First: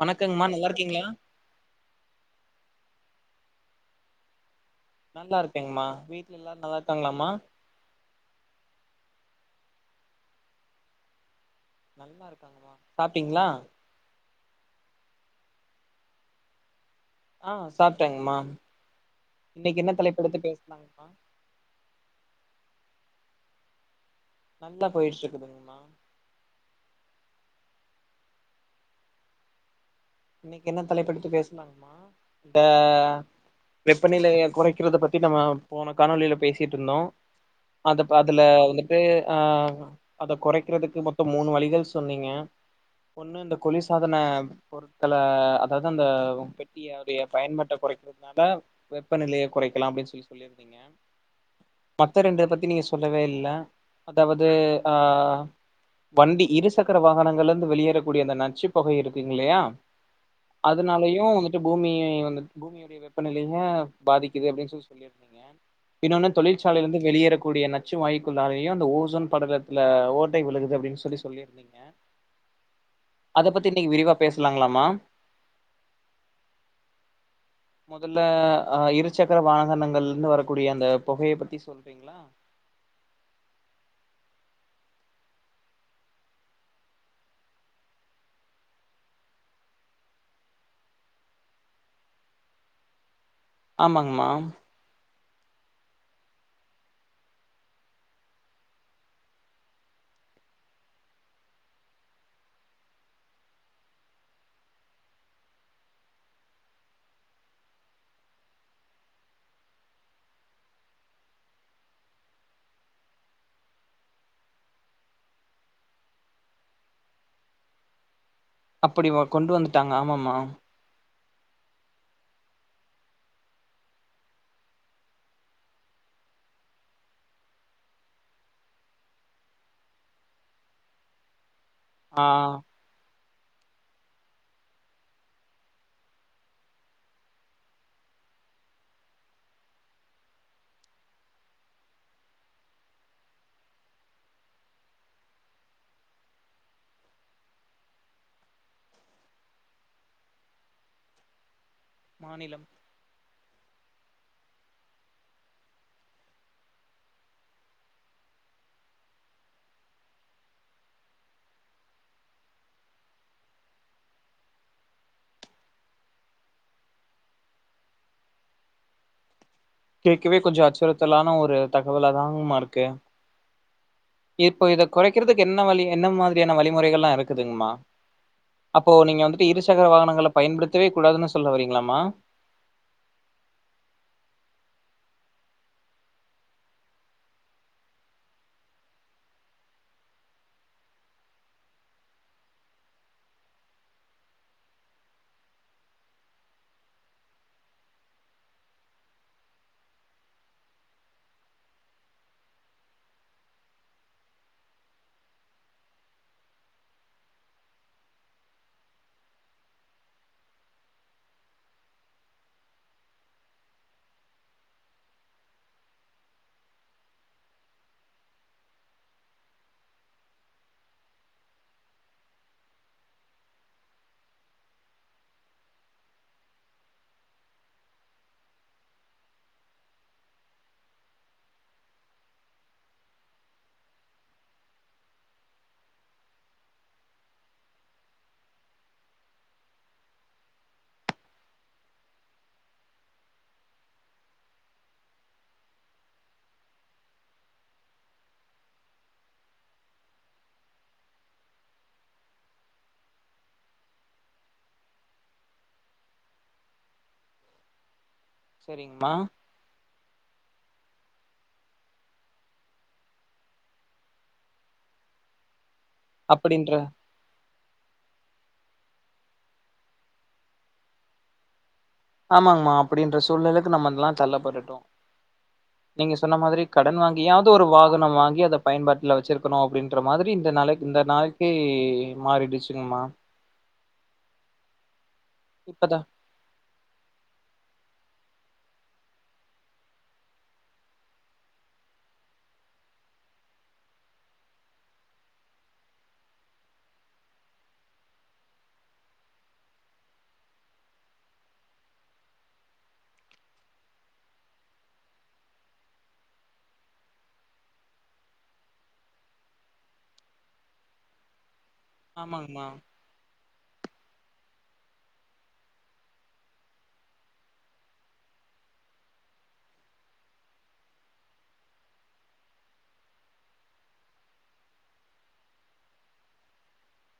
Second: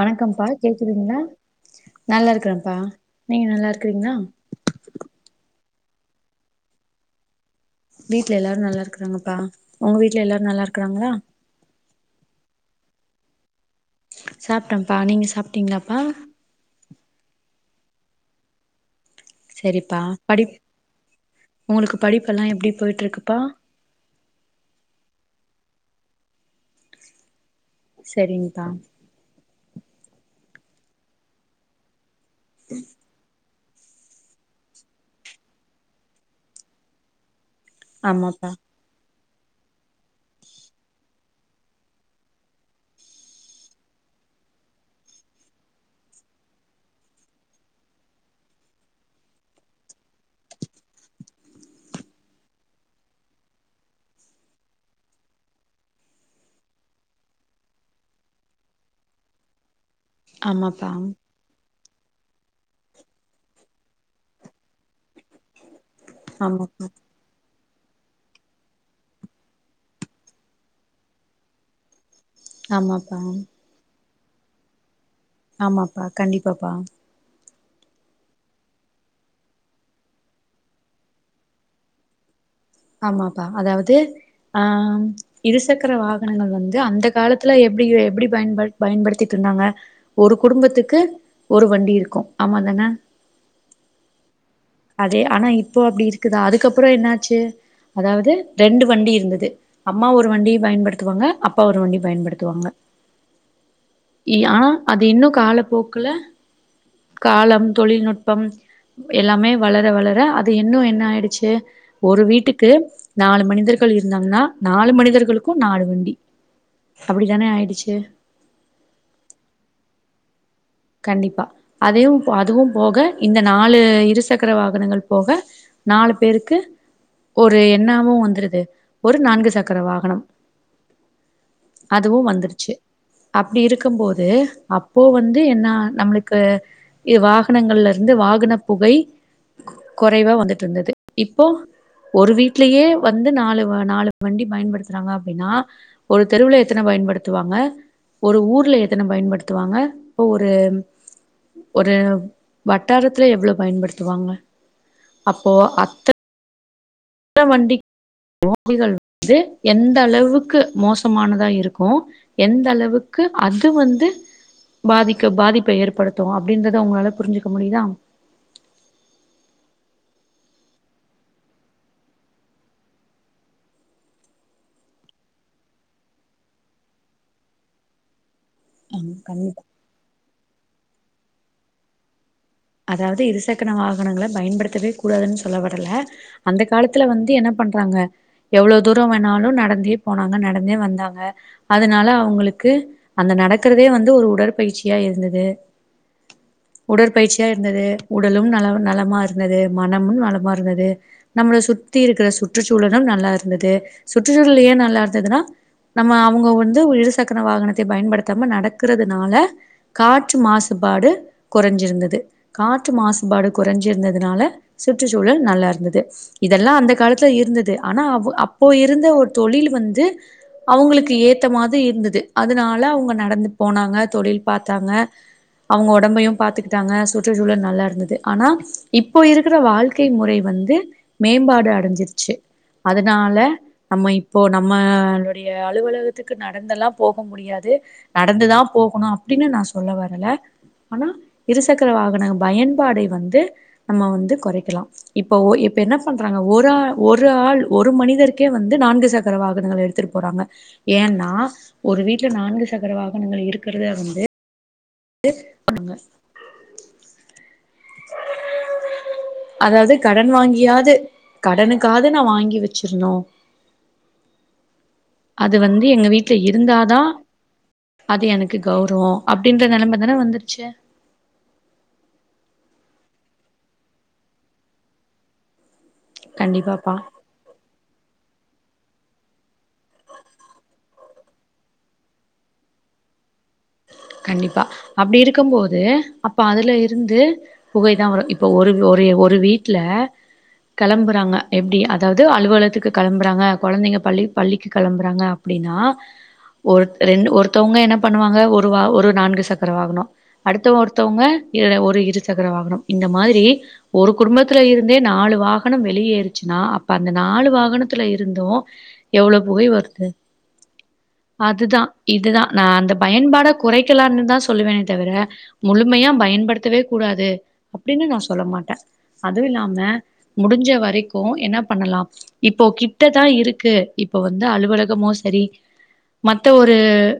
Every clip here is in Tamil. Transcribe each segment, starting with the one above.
வணக்கங்கம்மா நல்லா இருக்கீங்களா கேக்குதுங்களா நல்லா இருக்றப்பா நீங்க நல்லா இருக்கிறீங்களா ருக்கேமா வீட்ல எல்லாரு நல்லா இருக்காங்களாமா வீட்ல எல்லாரு நல்லா இருக்கறாங்கப்பா உங்க வீட்ல எல்லாரு நல்லா இருக்கறாங்களா நல்லா இருக்காங்கமா சாப்டிங்களா சாப்ட்டப்பா நீங்க சாப்ட்டீங்களாப்பா ஆஹ் சாப்ட்டேங்மா சரிப்பா படி உங்களுக்கு படிப்பு ப்போல்லாம் எப்படி போய்டட்டுருக்குப்பா நல்லா போயிட்டு இருக்குதுங்கம்மா சரிங்தா இன்னைக்கு என்ன தலைப்பெடுத்து பேசலாங்கம்மா ட வெப்பநிலையை குறைக்கிறத பத்தி நம்ம போன காணொலியில பேசிட்டு இருந்தோம் அது அதுல ஆமாப்பா வந்துட்டு ஆ அதை குறைக்கிறதுக்கு மொத்தம் மூணு வழிகள் சொன்னீங்க ஒண்ணு இந்த குளிர்சாதன பொரு ல அதாவது அந்த பெட்டியடைய பயன்பாட்ட கொறைக்கிறதுனால வெப்பநிலைய கொறைக்கலா அப்டின்னு சொல்லி சொல்லியிருந்தீங்க மத்த ரெண்டு பத்தி நீங்க சொல்லவே இல்ல அதாவது ஆ வண்டி இருசக்கர வாகனங்கள்ல இருந்து வெளியேறக்கூடிய அந்த நச்சுப்பொகை இருக்குங் இல்லையா ஆமாப்பா அதனாலையு வந்துட்டு பூமியை வந்து பூமியுடைய வெப்பநிலையமு பாதிக்குது அப்டின்னு சொ சொல்லி சொல்லிருந்தீங்க இன்னொன்னு தொழிற்சாலையில ஆமாப்பா இருந்து வெளியேறக்கூடிய ந சி வாயுக்குள்ளாரையு அந்த ஓசோன் படலத்துல ஓட்டை விழுகுது அப்படின் சொல்லி சொல்லியிருந்தீங்க ஆமாப்பா பேசலாங்களா மா ஆமாப்பா கண்டிப்பாப்பா மொதல்ல அ இரு சக்கர வாகனங்கள்னு வரக்கூடிய அந்த பொகைய பத்தி சொல்றீங்களா ஆமாப்பா அதாவது ஆ இருசக்கர வாகனங்கள் வந்து அந்த காலத்துல எப்டி எப்டி பயன்ப பயன்படுத்திட்டு இருந்தாங்க ஒரு குடும்பத்துக்கு ஒரு வண்டி இருக்கு ஆமா தான ஆமாங்மா அதே ஆனா இப்போ அப்டி இருக்குதா அதுக்கப்புறோ என்னாச்சு அதாவது ரெண்டு வண்டி இருந்தது அம்மா ஒரு வண்டி பயன்படுத்துவாங்க அப்பா ஒரு வண்டி பயன்படுத்துவாங்க ஆனா அது இன்னு காலப்போக்குல காலம் தொழில்நுட்பம் எல்லாமே வளர வளர அது இன்னு என்ன ஆயிடுச்சு ஒரு வீட்டுக்கு நாலு மனிதர்கள் இருந்தாங்னா நாலு மனிதர்களுக்கு நாலு வண்டி அப்படித்தானே ஆயிடுச்சு அப்படி கொண்டு வந்துட்டாங்க ஆமாமா கண்டிப்பா அதையு அதுவு போக இந்த நாலு இரு சக்கர வாகனங்கள் போக நாலு பேருக்கு ஒரு என்னாம வந்துருது ஒரு நான்கு சக்கர வாகனம் அதுவு ஆ வந்துருச்சு அப்டி இருக்கு போது அப்போ வந்த் என்ன நம்மளுக்கு இ வாகனங்கள்ல இருந்து வாகன புகை கொறைவா வந்துட்டு இருந்தது இப்போ ஒரு வீட்லயே வந்து நாலு வ நாலு வண்டி பயன்படுத்துறாங்க அப்படின்னா ஒரு தெருவுல எத்தன பயன்படுத்துவாங்க ஒரு ஊர்ல எத்தன பயன்படுத்துவாங்க ஒரு ஒரு மாநிலம் வட்டாரத்துல எவ்ளோ பயன்படுத்துவாங்க அப்போ அத்த வண்டி வண்டிகள் வந்து எந்த அளவுக்கு மோசமானதா இருக்கு எந்த அளவுக்கு அது வந்து பாதிக்க பாதிப்பை ஏற்படுத்து அப்படின்றத உங்களால புரிஞ்சுக்க முடியுதா கேட்க்கவே கொஞ்சோ அச்சுறுத்தலான ஒரு தகவலாதாமா இருக்கு இப்போ இத கொறைக்கிறதுக்கு என்ன வழி என்ன மாதிரியான வழிமுறைகள்லா இருக்குதுங்மா அப்போ ஆமா நீங்க வந்துட்டு கண்டிப்பா இருசக்கர வாகனங்கள பயன்படுத் பத்தவே கூடாதுன்னு சொல்ல வரீங்களாமா அதாவது இருசக்கன வாகனங்கள பயன்படுத்தவே கூடாதுன்னு சொல்ல வரல அந்த காலத்துல வந்து என்ன பண்றாங்க எவ்ளோ தூர வேணாலு நடந்தே போனாங்க நடந்தே வந்தாங்க அதனால அவுங்களுக்கு அந்த நடக்கறதே வந்து ஒரு உடற்பயிற்சியா இருந்தது உடற்பயிற்சி இருந்தது உடலும் நல நலமா இருந்தது மனமு நலமா இருந்தது நம்மள சுத்தி இருக்கிற சுற்றுச்சூழலு நல்லா இருந்தது சுற்றுச்சூழல் ஏ நல்லா இருந்ததுன்னா நம்ம அவுங்க வந்து இருசக்கர வாகனத்த பயன்படுத்தாம நடக்கறதுனால காற்று மாசுபாடு கொறஞ்சிருந்தது காற்று மாசுபாடு கொறஞ்சிருந்ததுனால சுற்றுச்சூழல் நல்லா இருந்தது இதெல்லா அந்த காலத்துல இருந்தது ஆனா அப்போ இருந்த ஒரு தொழில் வந்து அவுங்களுக்கு ஏத்தமாது இருந்தது அதனால அவுங்க நடந்து போனாங்க தொழில் பாத்தாங்க அவுங்க ஒடம்பையு பாத்துக்கிட்டாங்க சோ சுற்றுச்சூழல் நல்லா இருந்தது ஆனா இப்போ இருக்கிற வாழ்க்கை முறை வந்து மேம்பாடு அடைஞ்சிருச்சி அதனால நம்ம இப்போ நம்மளுடைய அலுவலகத்துக்கு நடந்தெல்லா போக முடியாது நடந்துதா போகணு அப்படின்னு நா சொல்ல வரல ஆனா இருசக் சக்கர வாகன பயன்பாடை வந்து நம்ம வந்து கொறைக்கலா இப்ப இப்ப என்ன பண்றாங்க ஒரு ஒரு ஆள் ஒரு மனிதருக்கே வந்து நான்கு சக்கர வாகனங்கள் எடுத்துட்டு போறாங்க ஏன்னா ஒரு வீட்டுல நான்கு சக்கர வாகனங்கள் இருக்கிறத வந்து ங்க சரிங்கம்மா அதாவது கடன் வாங்கி யாது கடனுக்காது நா வாங்கி வச்சிருனு அது வந்த் எங்க வீட்ல அப்படின்ற இருந்தாதா அது எனக் க்கு கௌரவோ அப்படின்ற நெலம தான வந்துருச்சு ஆமாங்மா அப்படின்ற சூழ்நிலைக்கு நம்ம அதெல்லா தள்ளப்பட்டுடோ நீங்க சொன்ன மாதிரி கண்டிப்பாப்பா கடன் வாங்கியாது ஒரு வாகனம் வாங்கி அத பயன்பாட்டுல வச்சிருக்கணு அப்படின்ற மாதிரி இந்த நாளைக் இந்த நாளைக்கே மாறிடுச்சுங்ம்மா கண்டிப்பா அப்டி இருக்கும்போது இப்பதா அப்ப அதுல இருந்து புகை தா வரு இப்ப ஒரு ஒரே ஒரு வீட்ல கிளம்புறாங்க எப்டி அதாவ்து அலுவலத்துக்கு கெளம்புறாங்க கொழந்தைங்க பள்ளி பள்ளிக்கு கெளம்புறாங்க அப்டின்னா ஒருத ரெண்ட் ஒருத்தவங்க என்ன பண்ணுவாங்க ஒரு துவா ஒரு நான்கு சக்கர வாகனோ அடுத்தவ ஒருத்தொவ்ங்க இல்ல ஒரு இரு சக்கர வாகனம் இந்த மாதிரி ஒரு குடும்பத்தில இருந்தே நாலு வாகனம் வெளியேருச்சின்னா அப்ப அந்த நாலு வாகனத்தில இருந்தூ எவ்ளோ புகை வருது அதுதா இதுதா நா ஆமாங்கம்மா அந்த பயன்பாட குறைக்கலானுதா சொல்லுவனே தவிர முழுமையா பயன்படுத்தவே கூடாது அப்டீன்னு நா சொல்ல மாட்டே அதுவு இல்லாம முடிஞ்ச வரைக்கூ என்ன பண்ணலா இப்போ கிட்டதா இருக்கு இப்போ வந்து அலுவலகமோ செரி மத்த ஒரு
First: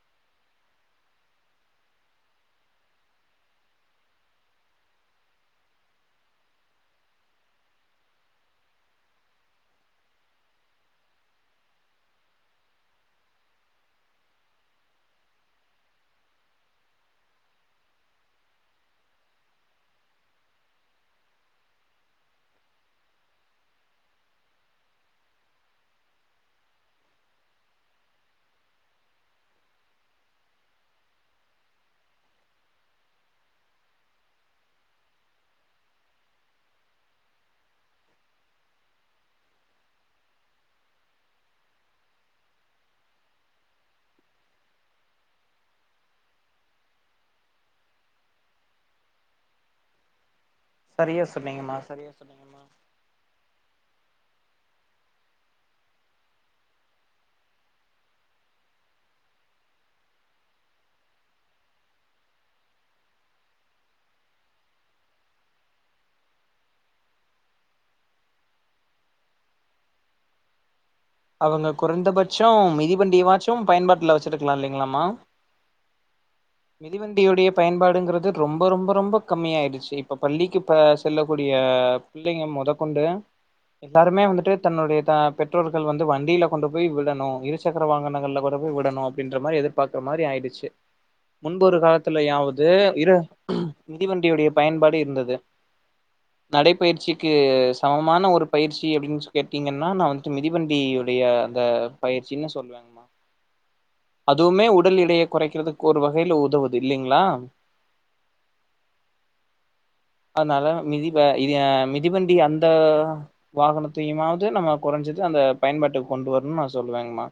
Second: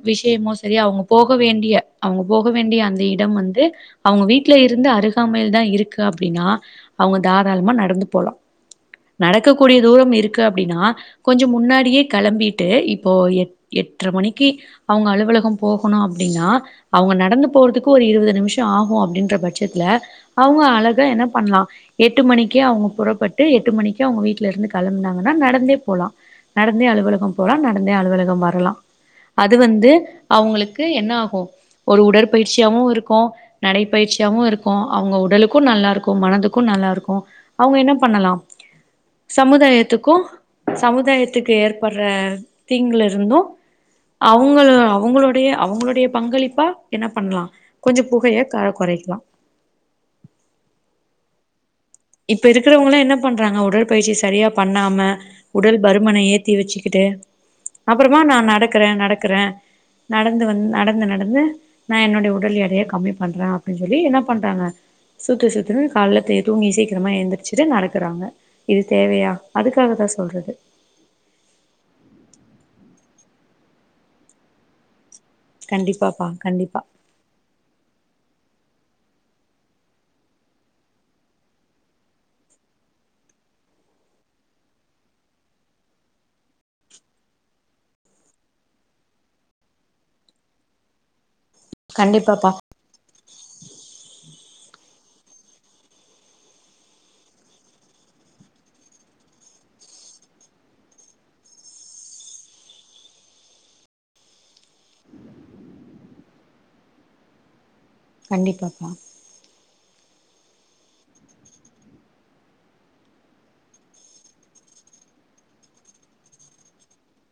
விஷயமோ செரி அவுங்குப் போக வேண்டிய அவங்க போக வேண்டிய அந்த இடம் வந்து அவங்க வீட்ல இருந்து அருகாமையில் தா இருக்கு அப்டின்னா அவங்க தாராளமா நடந்து போகலா நடக்கக்கூடிய தூரம் இருக்கு அப்டின்னா கொஞ்சோ முன்னாடியே கெளம்பீட்டு இப்போ எ எட்டர மணிக்கு அவுங்க அலுவலகம் போ கொணு அப்டின்னா அவங்க நடந்து போறதுக்கு ஒரு இருவது நிமிஷம் ஆகூ அப்டின்ற பட்சத்ல அவங்க அழகா என்ன பண்ணலா எட்டு மணிக்கே அவங்க புறப்பட்டு எட்டு மணக்குே அவங்க வீட்டுல இருந்து கெளம்புனாங்கன்னா நடந்தே போலா நடந்தே அலுவலகம் போலாம் நடந்தே அலுவலகம் வரலாம் அது வந்து அவுங்ளுக்கு து என்ன ஆகூ ஒரு உடற்பயிற்சியாவூ இருக்கூ நடைப்பயிற்சியாவூ இருக்கூ அவங்க உடலுக்கூ நல்லா இருக்கூ மனதுக்கூ நல்லா இருக்கூ அவங்க என்ன பண்ணலாம் சமுதாயத்திக்கூ சமுதாயத்திக்கு ஏற்பட்ற தீங்கல இருந்தூ அவுங்கள் அவுங்ளுடைய அவுங்ளுடைய பங்களிப்பா என்ன பண்ணலா கொஞ்ச புகைய க கொறைக்லா சரியா சொன்னீங்கம்மா சரியா இப்ப சொன்னீங்கம்மா இருக்றவங்கலா என்ன பண்றாங்க உடல் பயிற்சி சரியா பண்ணாம உடல் பறுமன ஏத்தி வச்சுக்கிட்டு அப்றமா நா நடக்றே நடக்றே நடந்து வந்து நடந்து நடந்து நா என்னொடைய உடல் எடைய கம்மி பண்றே அப்டின் சொல்லி என்ன பண்றாங்க சுத்து சுத்து காள்ளத்த எதும் ஈசிக் சீக்கிரமா எந்திரிச்சிடு நடக்குறாங்க இது தேவையா அதுக்காக தா சொல்றது அவங்க குறைந்தபட்சோ மிதி பண்டியவாச்சூ பயன்பாட்ல வச்சிருக்லா இல்லைங்ளாமா கண்டிப்பாப்பா கண்டிப்பா மிதிவந்தியுடைய பயன்பாடுங்கிறது ரொம்ப ரொம்ப ரொம்ப கம்மியாயிடுச்சு இப்ப பள்ளிக்கு ப செல்லக்கூடிய பிள்ளைங்க மொதகொண்டு எல்லாருமே வந்திட்டு தன்னுடைய தா பெற்றோர் கள் வந்து வண்டீல கொண்டு போய் விடணு இருசக்கர வாகனங்கள்ல கொண்டு போய் விடணு அப்டின்ற மாதிரி எதிர்பார்க்ற மாரி ஆய்டுச்சு முன்பொரு கண்டிப்பாப்பா காலத்துல்லயாவது இரு மிதிவண்டியுடைய பயன்பாடு இருந்தது நடைப்பயிற்சிக்கு சமமான ஒரு பயிற்சி அப்டின்ஸ் கேட்டீங்கன்னா நா வந்து மிதி வண்டியுடைய அந்த பயிற்சின்னு சொல்லுவங்ம்மா அதுவுமே உடல் எடையை குறைக்கிறதுக்கு ஒரு வகையில உதவுது இல்லைங்ளா கண்டிப்பாப்பா அதனால மிதி வ இதிய மிதிவண்டி அந்த வாகனத்தையுமாவ்து நம்ம குறஞ்சது அந்த பயன்பாட்டுக்கு கொண்டு வர்ணு நா சொல்லுவேங்ம்மா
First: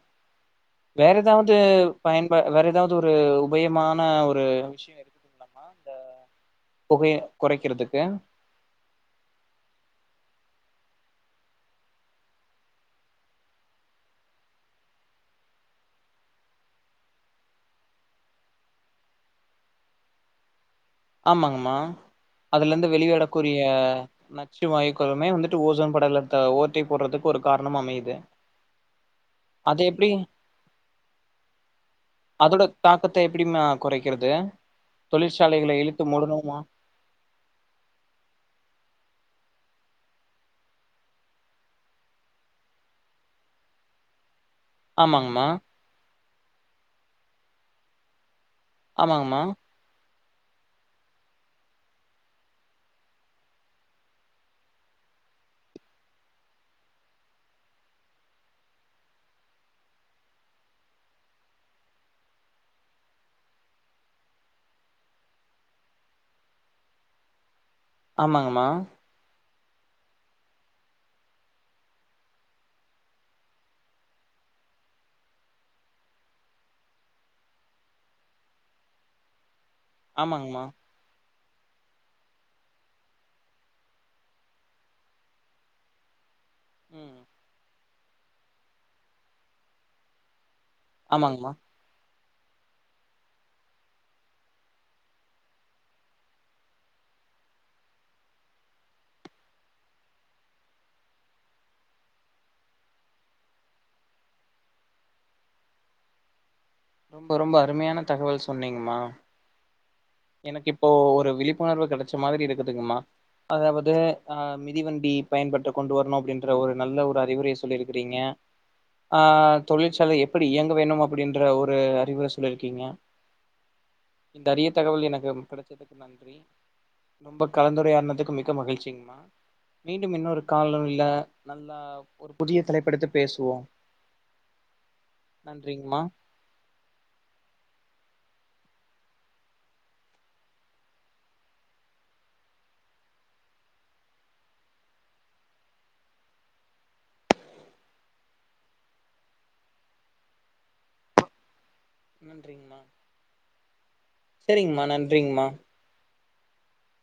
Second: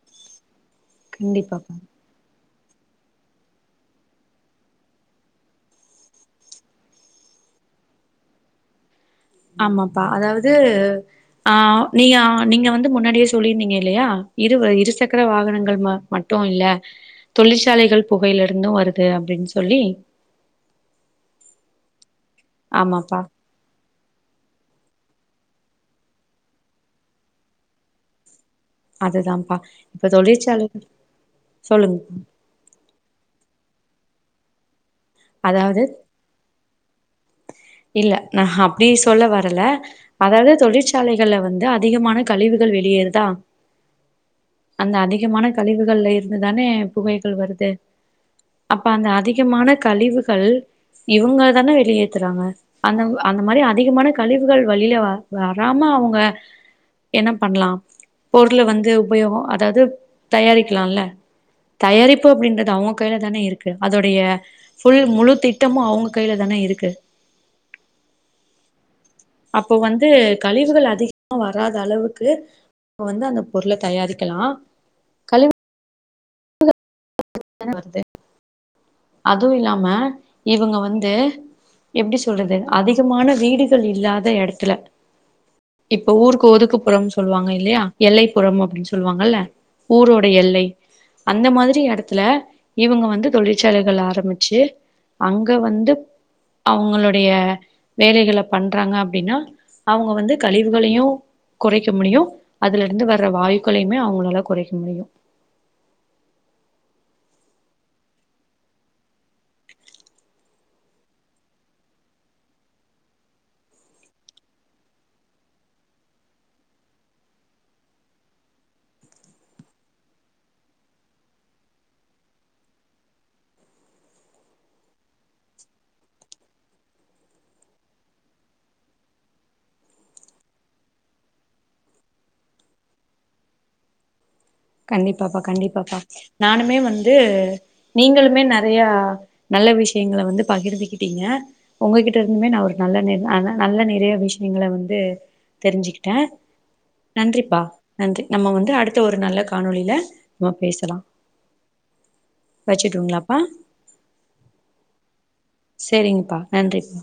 வேற எதாவ்து கண்டிப்பாப்பா பயன்பா வேற எத் ஏதாவது ஒரு உபயமான ஒரு விஷயம் இருக்குது இல்லாமா இந்த புகை கொறைக்றதிக்கு ஆமாப்பா அதாவது ஆ நீயான் நீங்க வந்து முன்னாடியே சொல்லியிருந்தீங்க இல்லையா இருவ இருசக்கர வாகனங்கள் ம மட்டூ இல்ல தொழிற்சாலைகள் புகையில இருந்தூ வருது அப்டின் சொல்லி ஆமாங்கம்மா அதுலந்து ஆமாப்பா வெளிவடக்கூரிய நச்சு வாய்கொழமே வந்துட்டு ஓசோன் படலத்த ஓட்டை போட்றதிக்கு ஒரு காரணமா அமைது அதுதாப்பா இப்ப தொழிற்சலைகள் சொல்லுங்ப்பா அதோட தாக்கத்தை எப்படிமா குறைக்கிறது தொழிற்சாலைகளை இழுத் போடணூமா இல்ல நா அப்டீ சொல்ல வரல அதாவ்து தொழிற்சாலைகள்ல வந்து அதிகமான கழிவுகள் வெளியேறுதா அந்த அதிகமான ஆமாங்கம்மா கழிவுகள்ல இர் இதுதானே புகைகள் வருது அப்ப அந்த ஆமாங்கம்மா அதிகமான கழிவு கள் இவங்க தானே வெளியே த்றாங்க அந்த அந்த மாரி அதிகமான கழிவுகள் வழியில வ வராம அவுங்க என்ன பண்ணலாம் பொருள வந்து உபயோகோ அதாது தயாரிக்லால தயாரிப்பு அப்டின்றது அவ்ங்க கைல தானே இருக்கு அதோடைய ஃபுல் முழு திட்டமூ அவங்க கையில தானே இருக்கு ஆமாங்ம்மா அப்போ வந்து கழிவுகள் அதிகமா வராத அளவுக்கு வந்து அந்த பொருள தயாரிக்கலா கழிவ் [unintelligible] தான வருது அதுவு இல்ல மா ஆமாங்கம்மா இவங்க வந்து எப்படி சொல்றது அதிகமான வீடுகள் இல்லாத இடத்துல இப்ப ஊருக் ஓதுக்குப்புறம் ம் சொல்லுவாங்க இல்லையா எல்லை புறம் அப்படின்னு சொல்லுவாங்கல்ல ஊரோட எல்லை ஆமாங்க மா அந்த மாதிரி இடத்துல இவங்க வந்து தொழிற்சாலைகள் ஆரம்பிச்சு அங்க வந்து அவங்களுடைய வேலைகள பண்றாங்க அப்படின்னா அவங்க வந்து கழிவுகளையு குறைக்க முடியும் அதுல இருந்து வற வாயுக்களையுமே அவங்களால குறைக்க முடியும் ரொம்ப ரொம்ப அருமையான தகவல் சொன்னீங்க மா எனக்கு இப்போ ஒரு விழிப்புணர்வு கிடைச்ச மாதிரி இருக்குதுங்கம்மா அதாவது அ மிதிவண்டி பயன்பட்டு கொண்டு வரணு அப்படின்ற ஒரு நல்ல ஒரு அறிவுரைைய சொல்லியிருக்கிறீங்க ஆ தொழிற்சாலை எப்படி இயங்க வேணும் அப்படின்ற ஒரு அறிவுரை சொல்லியிருக்கீங்க இந்த அறிய தகவல் எனக்கு கிடைச்சதுக்கு நன்றி ரொம்ப கலந்துரையாடினதுக்கு மிக மகிழ்ச்சிங்கமா மீண்டும் இன்னொரு கால இல்ல நல்லா ஒரு புதிய தலைப் எடுத்து பேசுவோ கண்டிப்பாபா கண்டிப்பாபா நன்றிங்கம்மா நானுமே வந்து நீங்களுமே நெறையா நல்ல விஷயங்கள வந்து பகிர்ந்துகிட்டிங்க உங்ககிட்ட இருந்துமே நா ஒரு நல்ல நிலயா நல்ல நிறைய விஷயங்கள வந்து தெரிஞ்சுகிட்ட நன்றிப்பா நன்றி நம்ம வந்து அடுத்த ஒரு நல்ல காணொலில நம்ம பேசலா நன்றிங்மா வச்சுட்டுங்களாப்பா செரிங்மா நன்றிங்மா செரிங்ப்பா நன்றிப்பா